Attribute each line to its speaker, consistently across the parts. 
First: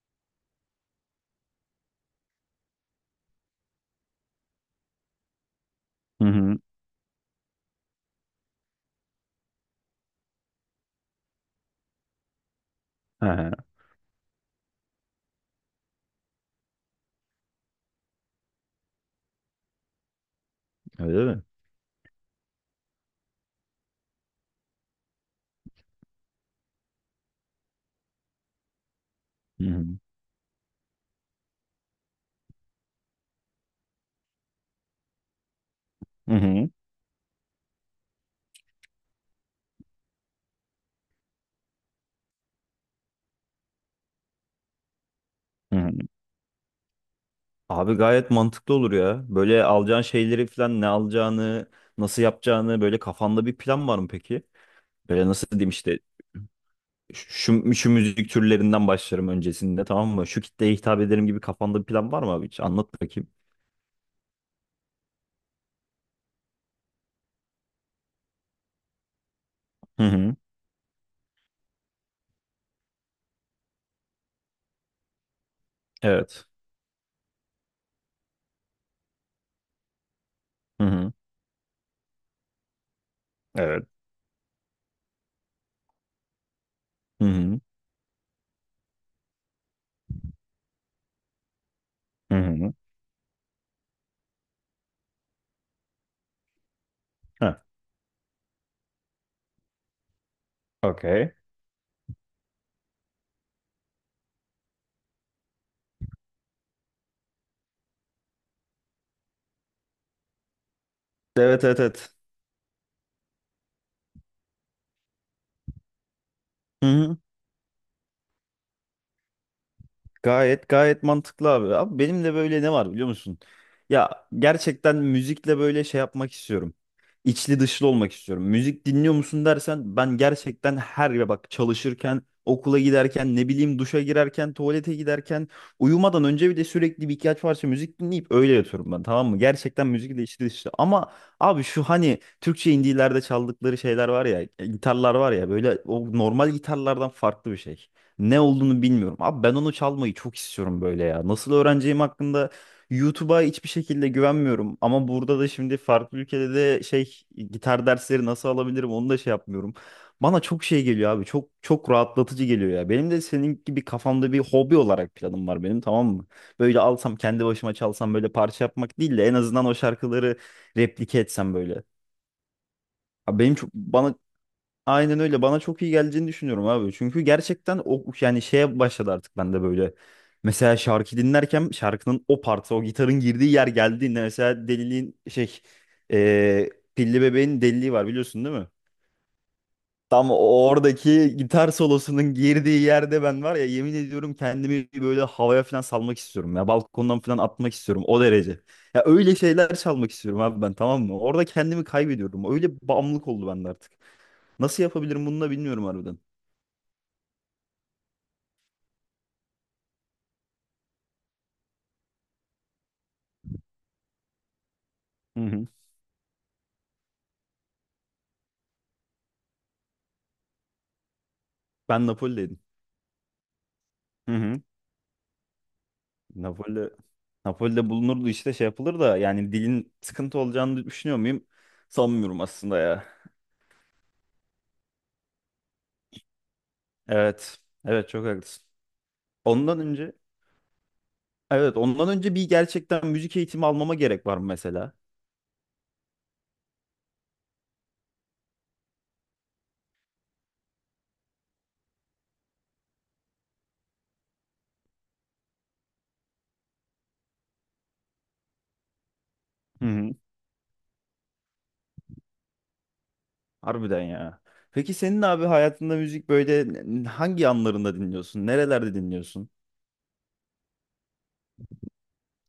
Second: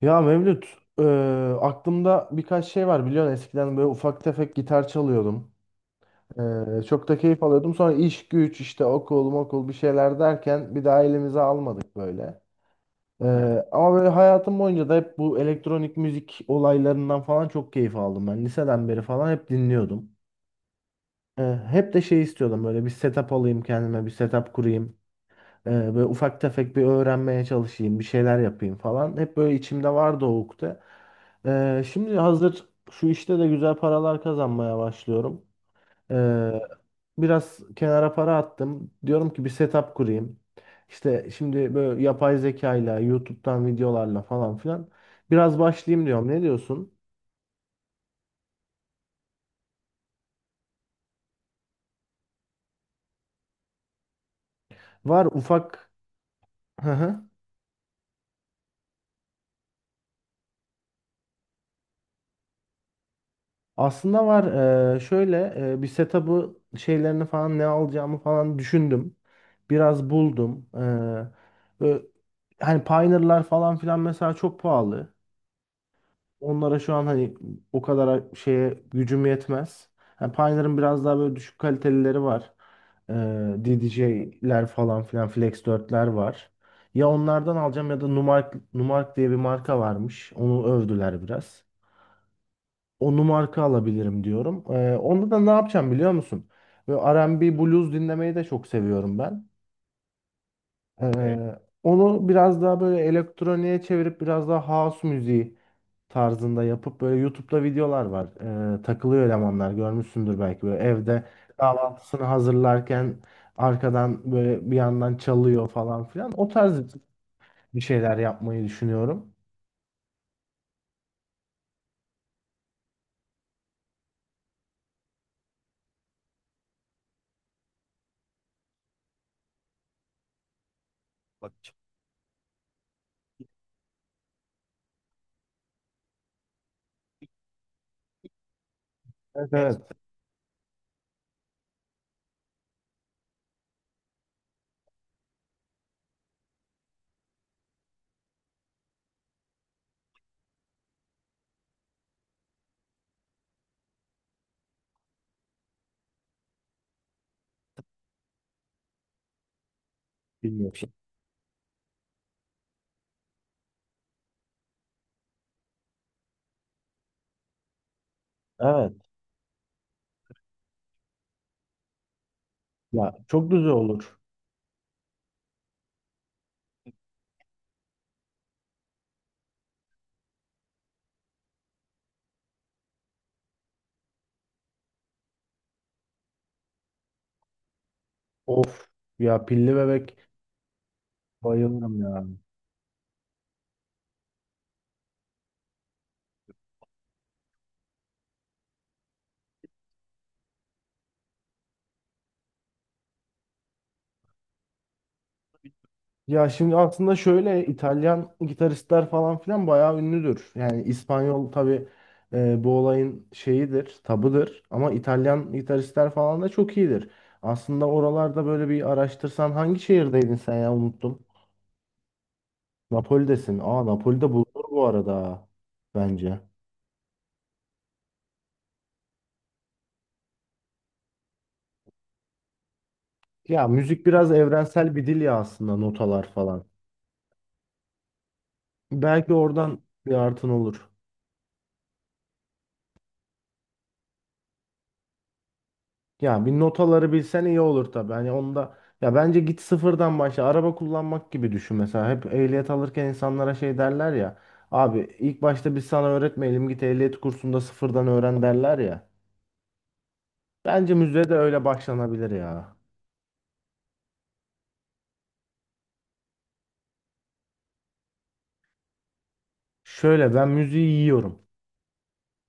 Speaker 1: Ya Mevlüt, e, aklımda birkaç şey var biliyorsun, eskiden böyle ufak tefek gitar çalıyordum.
Speaker 2: Hı hı.
Speaker 1: Çok da keyif alıyordum. Sonra iş güç, işte okul bir şeyler derken bir daha elimize almadık böyle. E,
Speaker 2: Aha,
Speaker 1: Ama böyle hayatım boyunca da hep bu elektronik müzik olaylarından falan çok keyif aldım ben. Liseden beri falan hep dinliyordum.
Speaker 2: öyle
Speaker 1: E,
Speaker 2: mi?
Speaker 1: Hep de şey istiyordum, böyle bir setup alayım kendime, bir setup kurayım. Böyle ufak tefek bir öğrenmeye çalışayım, bir şeyler yapayım falan. Hep böyle
Speaker 2: Hı hı.
Speaker 1: içimde vardı o ukde. Şimdi hazır şu işte de güzel paralar kazanmaya başlıyorum.
Speaker 2: Hı
Speaker 1: Ee,
Speaker 2: hı.
Speaker 1: Biraz kenara para attım. Diyorum ki bir setup kurayım. İşte şimdi böyle yapay zekayla, YouTube'dan videolarla falan filan biraz
Speaker 2: Hı hı.
Speaker 1: başlayayım diyorum. Ne diyorsun?
Speaker 2: Abi gayet mantıklı olur ya. Böyle alacağın şeyleri falan ne alacağını, nasıl yapacağını böyle kafanda bir plan var mı peki? Böyle
Speaker 1: Var
Speaker 2: nasıl diyeyim
Speaker 1: ufak.
Speaker 2: işte şu müzik türlerinden başlarım öncesinde tamam mı? Şu kitleye hitap ederim gibi kafanda bir plan var mı abi hiç? Anlat bakayım.
Speaker 1: Aslında var, şöyle, bir setup'ı, şeylerini falan ne alacağımı falan düşündüm.
Speaker 2: Hı
Speaker 1: Biraz
Speaker 2: hı.
Speaker 1: buldum. Ö- hani Pioneer'lar falan filan mesela çok pahalı.
Speaker 2: Evet.
Speaker 1: Onlara şu an, hani, o kadar şeye gücüm yetmez. Yani Pioneer'ın
Speaker 2: Hı
Speaker 1: biraz
Speaker 2: hı.
Speaker 1: daha böyle düşük kalitelileri var. Eee
Speaker 2: Evet.
Speaker 1: DDJ'ler falan filan, Flex 4'ler var. Ya
Speaker 2: Hı
Speaker 1: onlardan
Speaker 2: hı.
Speaker 1: alacağım ya da Numark, Numark diye bir marka varmış. Onu övdüler biraz,
Speaker 2: Hı hı.
Speaker 1: onu marka alabilirim diyorum. Onda da ne yapacağım biliyor musun? Böyle R&B
Speaker 2: Ha.
Speaker 1: blues dinlemeyi de çok seviyorum ben.
Speaker 2: Okey.
Speaker 1: Onu biraz daha böyle elektroniğe çevirip biraz daha house müziği tarzında yapıp, böyle YouTube'da videolar var. Takılıyor elemanlar, görmüşsündür belki, böyle evde
Speaker 2: Evet evet evet.
Speaker 1: kahvaltısını hazırlarken arkadan böyle bir yandan çalıyor falan filan. O
Speaker 2: Hı
Speaker 1: tarz
Speaker 2: hı.
Speaker 1: bir şeyler yapmayı düşünüyorum.
Speaker 2: Gayet gayet mantıklı abi. Abi benim de böyle ne var biliyor musun? Ya gerçekten müzikle böyle şey yapmak istiyorum. İçli dışlı olmak istiyorum. Müzik dinliyor musun dersen ben gerçekten her ya bak
Speaker 1: Bak.
Speaker 2: çalışırken, okula giderken, ne bileyim duşa girerken, tuvalete giderken, uyumadan önce bile sürekli bir ihtiyaç varsa müzik dinleyip öyle yatıyorum ben tamam mı?
Speaker 1: Evet, evet.
Speaker 2: Gerçekten müzikle içli dışlı. Ama abi şu hani Türkçe indilerde çaldıkları şeyler var ya, gitarlar var ya böyle o normal gitarlardan farklı bir şey. Ne olduğunu bilmiyorum. Abi ben onu çalmayı çok istiyorum böyle ya. Nasıl öğreneceğim hakkında YouTube'a hiçbir şekilde güvenmiyorum. Ama burada da şimdi farklı ülkede de şey gitar dersleri nasıl alabilirim onu da şey yapmıyorum. Bana çok
Speaker 1: Bilmiyorum.
Speaker 2: şey
Speaker 1: Şey.
Speaker 2: geliyor abi. Çok çok rahatlatıcı geliyor ya. Benim de senin gibi kafamda bir hobi olarak planım var benim tamam mı? Böyle alsam kendi başıma çalsam böyle parça yapmak
Speaker 1: Evet.
Speaker 2: değil de en azından o şarkıları replike etsem böyle.
Speaker 1: Ya
Speaker 2: Abi
Speaker 1: çok
Speaker 2: benim
Speaker 1: güzel
Speaker 2: çok bana
Speaker 1: olur.
Speaker 2: aynen öyle. Bana çok iyi geleceğini düşünüyorum abi. Çünkü gerçekten o yani şeye başladı artık ben de böyle. Mesela şarkı dinlerken şarkının o partı, o gitarın girdiği yer geldiğinde mesela deliliğin şey eee, Pilli Bebeğin deliliği var biliyorsun değil mi?
Speaker 1: Of. Ya pilli bebek
Speaker 2: Tam oradaki gitar
Speaker 1: bayılırım ya.
Speaker 2: solosunun girdiği yerde ben var ya yemin ediyorum kendimi böyle havaya falan salmak istiyorum ya. Balkondan falan atmak istiyorum o derece. Ya öyle şeyler çalmak istiyorum abi ben tamam mı? Orada kendimi kaybediyorum. Öyle bağımlılık oldu bende artık. Nasıl yapabilirim bunu da bilmiyorum harbiden.
Speaker 1: Ya şimdi aslında şöyle, İtalyan gitaristler falan filan bayağı ünlüdür. Yani İspanyol tabii bu olayın şeyidir, tabıdır, ama
Speaker 2: Hı
Speaker 1: İtalyan
Speaker 2: hı.
Speaker 1: gitaristler falan da çok iyidir. Aslında oralarda böyle bir araştırsan. Hangi şehirdeydin sen ya, unuttum.
Speaker 2: Ben Napoli'deydim.
Speaker 1: Napoli'desin. Aa, Napoli'de
Speaker 2: Hı hı.
Speaker 1: bulunur bu arada bence.
Speaker 2: Napoli, Napoli'de bulunurdu işte şey yapılır da yani dilin sıkıntı olacağını düşünüyor muyum? Sanmıyorum aslında ya.
Speaker 1: Ya müzik biraz evrensel bir dil ya aslında, notalar falan.
Speaker 2: Evet. Evet çok haklısın.
Speaker 1: Belki
Speaker 2: Ondan
Speaker 1: oradan bir
Speaker 2: önce
Speaker 1: artın olur.
Speaker 2: evet ondan önce bir gerçekten müzik eğitimi almama gerek var mı mesela?
Speaker 1: Ya bir notaları bilsen iyi olur tabii. Hani onda, ya, bence git sıfırdan başla. Araba kullanmak gibi düşün mesela. Hep ehliyet alırken insanlara şey derler ya. Abi ilk başta biz sana öğretmeyelim, git ehliyet kursunda sıfırdan öğren, derler ya.
Speaker 2: Hı hı.
Speaker 1: Bence müziğe de öyle başlanabilir ya.
Speaker 2: Harbiden ya. Peki senin abi hayatında müzik böyle hangi anlarında dinliyorsun? Nerelerde dinliyorsun?
Speaker 1: Şöyle, ben müziği yiyorum.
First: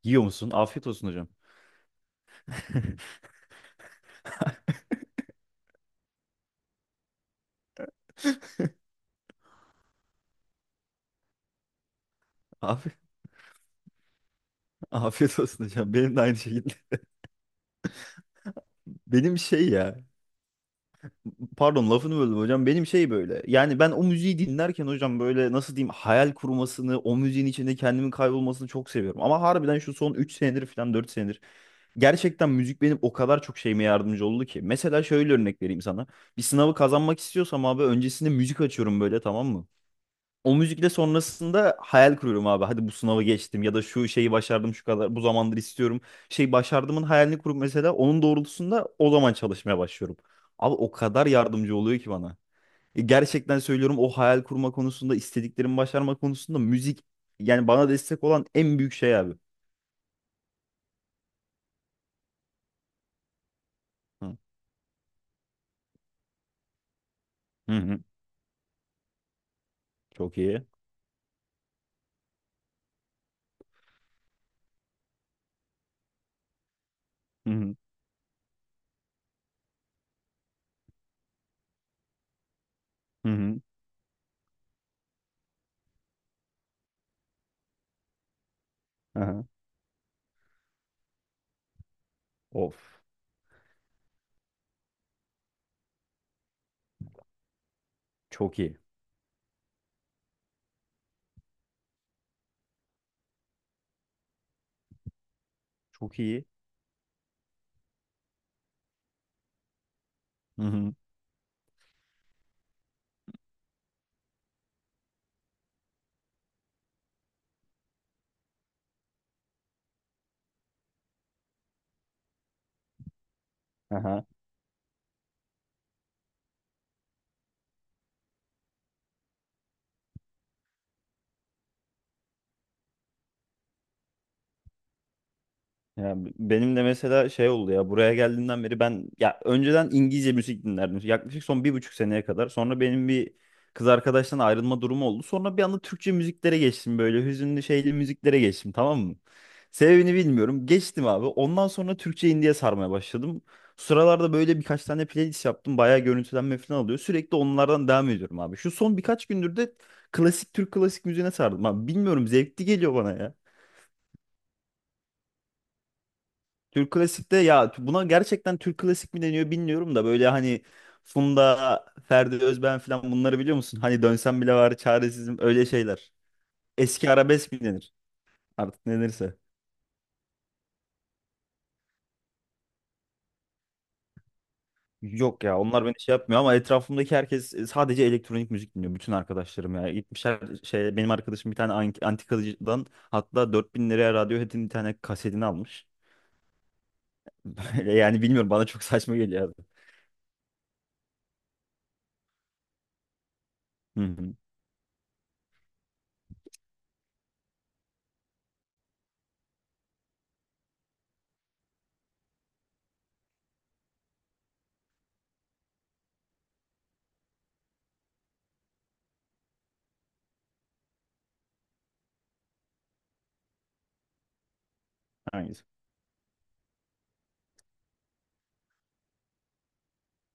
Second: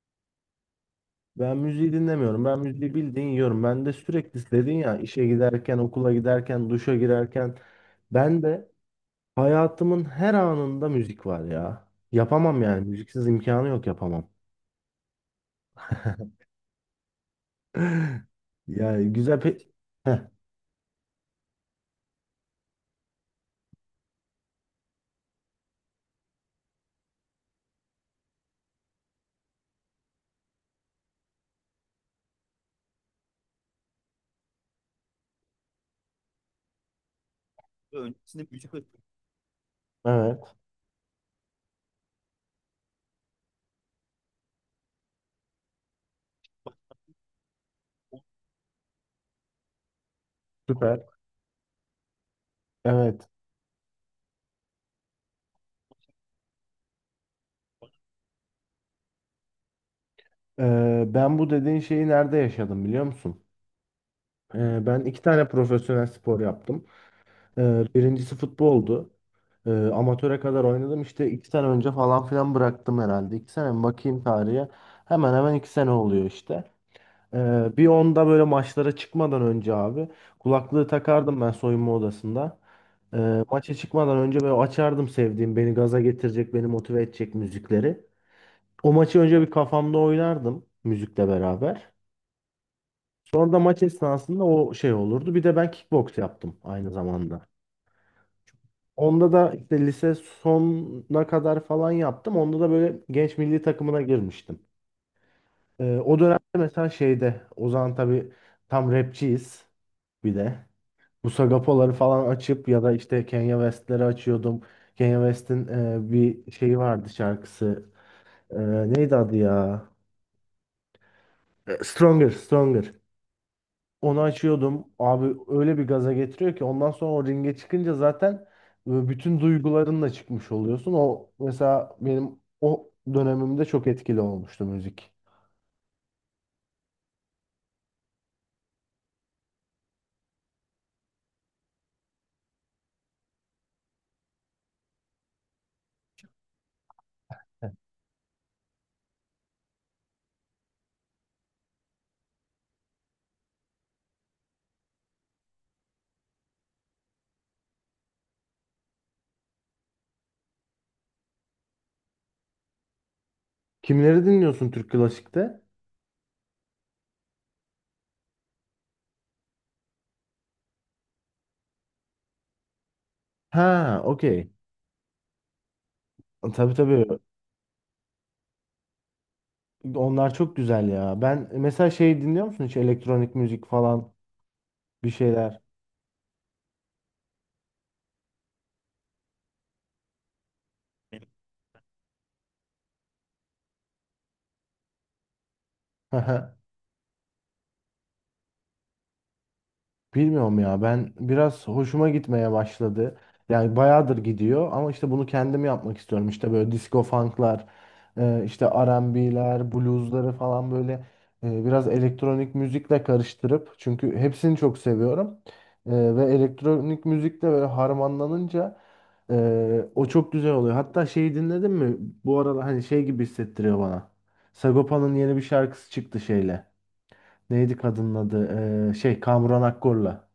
Speaker 2: Yiyor musun? Afiyet olsun hocam.
Speaker 1: Ben müziği dinlemiyorum. Ben müziği bildiğin yiyorum. Ben de sürekli, dedin ya, işe giderken, okula giderken, duşa girerken. Ben de hayatımın her anında müzik var ya. Yapamam yani.
Speaker 2: Af
Speaker 1: Müziksiz imkanı yok, yapamam.
Speaker 2: afiyet olsun hocam. Benim de aynı şekilde.
Speaker 1: Yani
Speaker 2: Benim
Speaker 1: güzel pe...
Speaker 2: şey ya.
Speaker 1: Heh,
Speaker 2: Pardon lafını böldüm hocam. Benim şey böyle. Yani ben o müziği dinlerken hocam böyle nasıl diyeyim hayal kurmasını, o müziğin içinde kendimin kaybolmasını çok seviyorum. Ama harbiden şu son 3 senedir falan 4 senedir gerçekten müzik benim o kadar çok şeyime yardımcı oldu ki. Mesela şöyle örnek vereyim sana. Bir sınavı kazanmak istiyorsam abi öncesinde müzik açıyorum böyle tamam mı?
Speaker 1: evet,
Speaker 2: O müzikle sonrasında hayal kuruyorum abi. Hadi bu sınavı geçtim ya da şu şeyi başardım şu kadar bu zamandır istiyorum. Şey başardımın hayalini kurup mesela onun doğrultusunda o zaman çalışmaya başlıyorum. Abi o
Speaker 1: süper.
Speaker 2: kadar yardımcı oluyor ki bana.
Speaker 1: Evet.
Speaker 2: Gerçekten söylüyorum o hayal kurma konusunda istediklerimi başarma konusunda müzik yani bana destek olan en büyük şey abi.
Speaker 1: Ben bu dediğin şeyi nerede yaşadım biliyor musun?
Speaker 2: Hı
Speaker 1: Ben iki tane profesyonel spor yaptım.
Speaker 2: hı. Hı.
Speaker 1: Birincisi futboldu.
Speaker 2: Çok
Speaker 1: Amatöre kadar
Speaker 2: iyi.
Speaker 1: oynadım. İşte iki sene önce falan filan bıraktım herhalde. İki sene mi? Bakayım tarihe. Hemen hemen iki sene oluyor işte.
Speaker 2: Hı hı.
Speaker 1: Bir onda böyle maçlara çıkmadan önce abi, kulaklığı takardım ben soyunma odasında.
Speaker 2: Hı hı.
Speaker 1: Maça çıkmadan önce böyle açardım sevdiğim, beni gaza getirecek, beni motive edecek müzikleri. O maçı önce
Speaker 2: Aha.
Speaker 1: bir kafamda oynardım müzikle beraber.
Speaker 2: Of.
Speaker 1: Sonra da maç esnasında o şey olurdu. Bir de ben kickbox yaptım aynı zamanda.
Speaker 2: Çok iyi.
Speaker 1: Onda da işte lise sonuna kadar falan yaptım. Onda da böyle genç milli takımına girmiştim. O
Speaker 2: Çok
Speaker 1: dönemde
Speaker 2: iyi.
Speaker 1: mesela, şeyde, o zaman tabii tam rapçiyiz bir
Speaker 2: Hı
Speaker 1: de.
Speaker 2: hı.
Speaker 1: Bu Sagapoları falan açıp ya da işte Kanye West'leri açıyordum. Kanye West'in bir şeyi vardı, şarkısı. E, Neydi adı ya? Stronger, Stronger. Onu
Speaker 2: Aha.
Speaker 1: açıyordum. Abi öyle bir gaza getiriyor ki ondan sonra o ringe çıkınca zaten bütün duygularınla çıkmış oluyorsun. O mesela benim o dönemimde çok etkili olmuştu müzik.
Speaker 2: Ya benim de mesela şey oldu ya buraya geldiğimden beri ben ya önceden İngilizce müzik dinlerdim. Yaklaşık son 1,5 seneye kadar. Sonra benim bir kız arkadaştan ayrılma durumu oldu. Sonra bir anda Türkçe müziklere geçtim böyle hüzünlü şeyli müziklere geçtim tamam mı? Sebebini bilmiyorum. Geçtim abi. Ondan sonra Türkçe indie'ye sarmaya başladım. Sıralarda böyle birkaç tane playlist yaptım. Bayağı görüntülenme falan alıyor. Sürekli onlardan devam ediyorum abi. Şu son birkaç gündür de klasik Türk klasik müziğine sardım abi. Bilmiyorum zevkli geliyor bana ya.
Speaker 1: Kimleri dinliyorsun Türk klasikte?
Speaker 2: Türk klasikte ya buna gerçekten Türk klasik mi deniyor bilmiyorum da böyle hani Funda, Ferdi Özben falan bunları biliyor musun?
Speaker 1: Ha,
Speaker 2: Hani dönsem
Speaker 1: okey.
Speaker 2: bile var çaresizim öyle şeyler.
Speaker 1: Tabii, tabii.
Speaker 2: Eski arabesk mi denir? Artık ne denirse.
Speaker 1: Onlar çok güzel ya. Ben mesela şey, dinliyor musun hiç elektronik müzik falan, bir
Speaker 2: Yok
Speaker 1: şeyler?
Speaker 2: ya onlar beni şey yapmıyor ama etrafımdaki herkes sadece elektronik müzik dinliyor. Bütün arkadaşlarım ya. Gitmişler şey benim arkadaşım bir tane antikacıdan hatta 4.000 liraya Radiohead'in bir tane kasetini almış. Böyle yani bilmiyorum bana çok saçma geliyor abi.
Speaker 1: Bilmiyorum ya, ben biraz hoşuma gitmeye başladı. Yani
Speaker 2: Hı
Speaker 1: bayağıdır
Speaker 2: hı.
Speaker 1: gidiyor, ama işte bunu kendim yapmak istiyorum. İşte böyle disco funk'lar, işte R&B'ler, blues'ları falan, böyle biraz elektronik müzikle karıştırıp, çünkü hepsini çok seviyorum. Ve elektronik müzikle böyle harmanlanınca o çok güzel oluyor. Hatta şeyi dinledin mi? Bu arada hani şey gibi hissettiriyor bana. Sagopa'nın yeni bir
Speaker 2: Hangisi?
Speaker 1: şarkısı çıktı şeyle. Neydi kadının adı? Şey Kamuran Akkor'la.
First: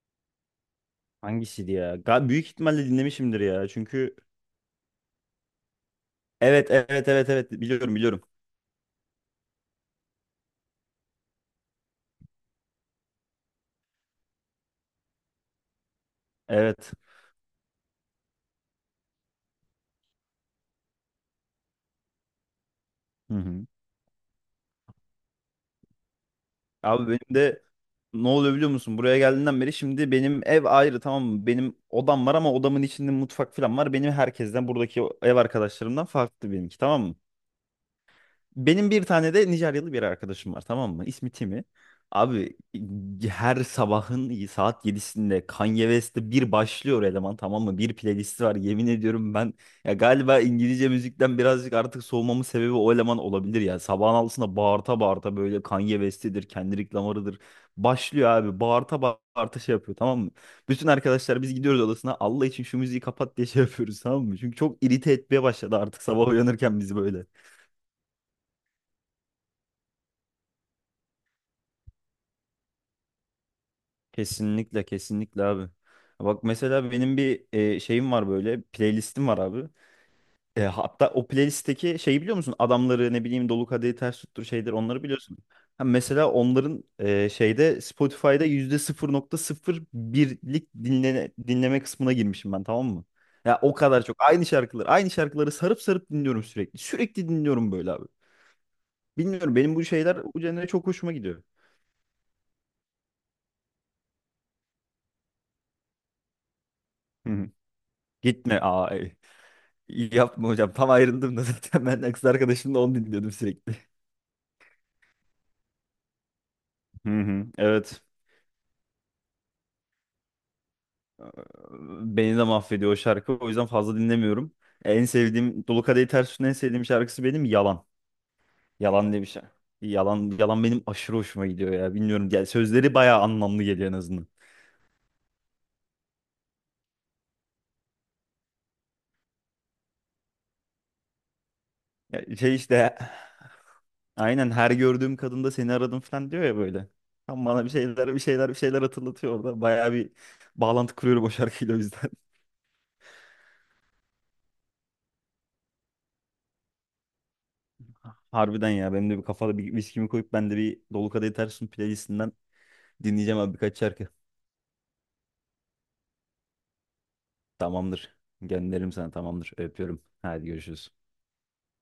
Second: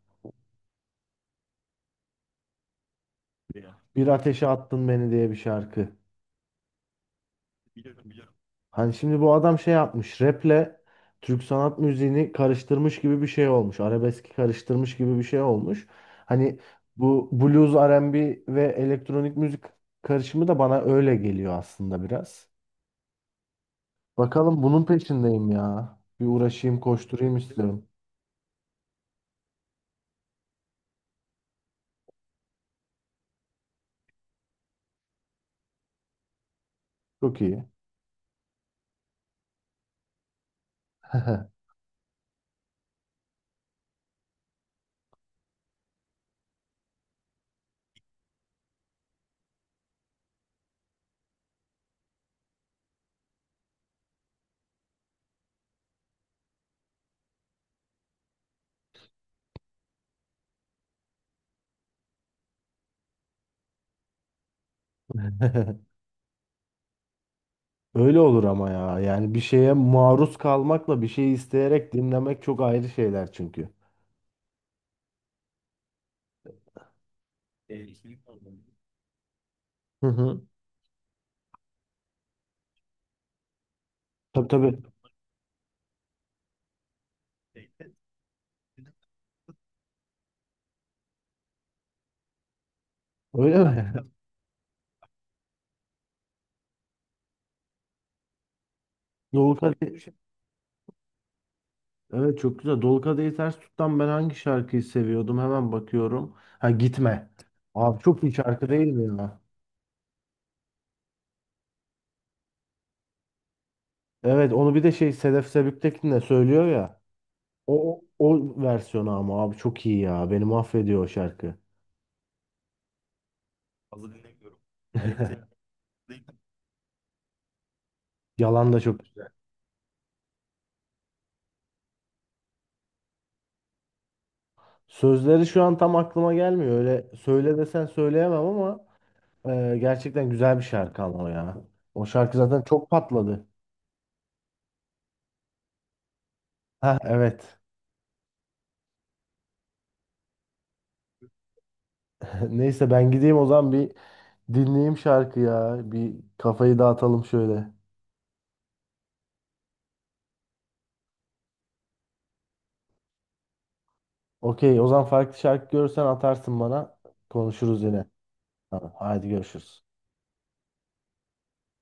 Speaker 2: Hangisiydi ya? Büyük ihtimalle dinlemişimdir ya.
Speaker 1: Bir
Speaker 2: Çünkü
Speaker 1: ateşe attın beni diye bir şarkı.
Speaker 2: evet evet evet evet biliyorum biliyorum.
Speaker 1: Hani şimdi bu adam şey yapmış. Rap'le Türk sanat müziğini karıştırmış gibi bir şey olmuş. Arabeski karıştırmış gibi bir şey olmuş. Hani
Speaker 2: Evet.
Speaker 1: bu blues, R&B ve B ve elektronik müzik karışımı da bana öyle geliyor aslında biraz.
Speaker 2: Hı hı.
Speaker 1: Bakalım, bunun peşindeyim ya. Bir uğraşayım,
Speaker 2: Abi benim
Speaker 1: koşturayım
Speaker 2: de
Speaker 1: istiyorum.
Speaker 2: ne oluyor biliyor musun? Buraya geldiğinden beri şimdi benim ev ayrı tamam mı? Benim odam var ama odamın içinde mutfak falan var. Benim herkesten buradaki ev arkadaşlarımdan farklı benimki tamam mı?
Speaker 1: Çok iyi.
Speaker 2: Benim bir tane de Nijeryalı bir arkadaşım var tamam mı? İsmi Timi. Abi her sabahın saat 7'sinde Kanye West'te bir başlıyor eleman tamam mı? Bir playlisti var yemin ediyorum ben ya galiba İngilizce müzikten birazcık artık soğumamın sebebi o eleman olabilir ya. Sabahın 6'sında bağırta bağırta böyle Kanye West'idir, Kendrick Lamar'ıdır. Başlıyor abi bağırta bağırta şey yapıyor tamam mı? Bütün arkadaşlar biz gidiyoruz odasına Allah için şu müziği kapat diye şey yapıyoruz tamam mı? Çünkü çok irite etmeye başladı artık sabah uyanırken bizi böyle.
Speaker 1: Öyle olur ama ya. Yani bir şeye maruz kalmakla bir şeyi isteyerek dinlemek çok ayrı şeyler çünkü.
Speaker 2: Kesinlikle kesinlikle abi. Bak mesela benim bir şeyim var böyle playlistim var abi.
Speaker 1: Hı hı.
Speaker 2: Hatta o playlistteki şeyi biliyor musun? Adamları ne bileyim Dolu Kadehi Ters Tuttur
Speaker 1: Tabii,
Speaker 2: şeyler
Speaker 1: tabii.
Speaker 2: onları biliyorsun. Ha, mesela onların şeyde Spotify'da %0,01'lik dinleme kısmına girmişim ben tamam mı?
Speaker 1: Öyle
Speaker 2: Ya o
Speaker 1: mi?
Speaker 2: kadar çok aynı şarkıları aynı şarkıları sarıp sarıp dinliyorum sürekli. Sürekli dinliyorum böyle abi.
Speaker 1: Dolu
Speaker 2: Bilmiyorum benim bu
Speaker 1: Kadehi,
Speaker 2: şeyler bu genre çok hoşuma gidiyor.
Speaker 1: evet, çok güzel. Dolu Kadehi Ters Tut'tan ben hangi şarkıyı seviyordum? Hemen bakıyorum. Ha, Gitme.
Speaker 2: Hı hı.
Speaker 1: Abi çok iyi
Speaker 2: Gitme
Speaker 1: şarkı değil
Speaker 2: aa.
Speaker 1: mi ya?
Speaker 2: İyi yapma hocam. Tam ayrıldım da zaten ben kız arkadaşımla onu dinliyordum sürekli.
Speaker 1: Evet, onu bir de şey Sedef Sebüktekin de söylüyor ya.
Speaker 2: Hı hı,
Speaker 1: O,
Speaker 2: evet.
Speaker 1: o, o versiyonu, ama abi çok iyi ya. Beni mahvediyor o şarkı.
Speaker 2: Beni de mahvediyor o şarkı. O yüzden fazla dinlemiyorum. En sevdiğim Dolu Kadehi Ters Tut'un en sevdiğim şarkısı benim Yalan.
Speaker 1: Yalan da çok
Speaker 2: Yalan diye
Speaker 1: güzel.
Speaker 2: bir şey. Yalan, yalan benim aşırı hoşuma gidiyor ya. Bilmiyorum. Yani sözleri bayağı anlamlı geliyor en azından.
Speaker 1: Sözleri şu an tam aklıma gelmiyor. Öyle söyle desen söyleyemem, ama gerçekten güzel bir şarkı ama o ya. O
Speaker 2: Ya
Speaker 1: şarkı
Speaker 2: şey
Speaker 1: zaten çok
Speaker 2: işte
Speaker 1: patladı.
Speaker 2: aynen her gördüğüm kadında seni aradım falan diyor ya böyle.
Speaker 1: Ha,
Speaker 2: Tam
Speaker 1: evet.
Speaker 2: bana bir şeyler bir şeyler bir şeyler hatırlatıyor orada. Bayağı bir bağlantı kuruyorum o şarkıyla o yüzden.
Speaker 1: Neyse, ben gideyim o zaman bir, dinleyeyim şarkı ya. Bir kafayı dağıtalım şöyle.
Speaker 2: Harbiden ya benim de bir kafada bir viskimi koyup ben de bir Dolu Kadehi Ters Tut playlistinden dinleyeceğim abi birkaç şarkı.
Speaker 1: Okey, o zaman farklı şarkı görürsen atarsın bana. Konuşuruz yine.
Speaker 2: Tamamdır. Gönderirim
Speaker 1: Tamam,
Speaker 2: sana
Speaker 1: hadi
Speaker 2: tamamdır.
Speaker 1: görüşürüz.
Speaker 2: Öpüyorum. Hadi görüşürüz.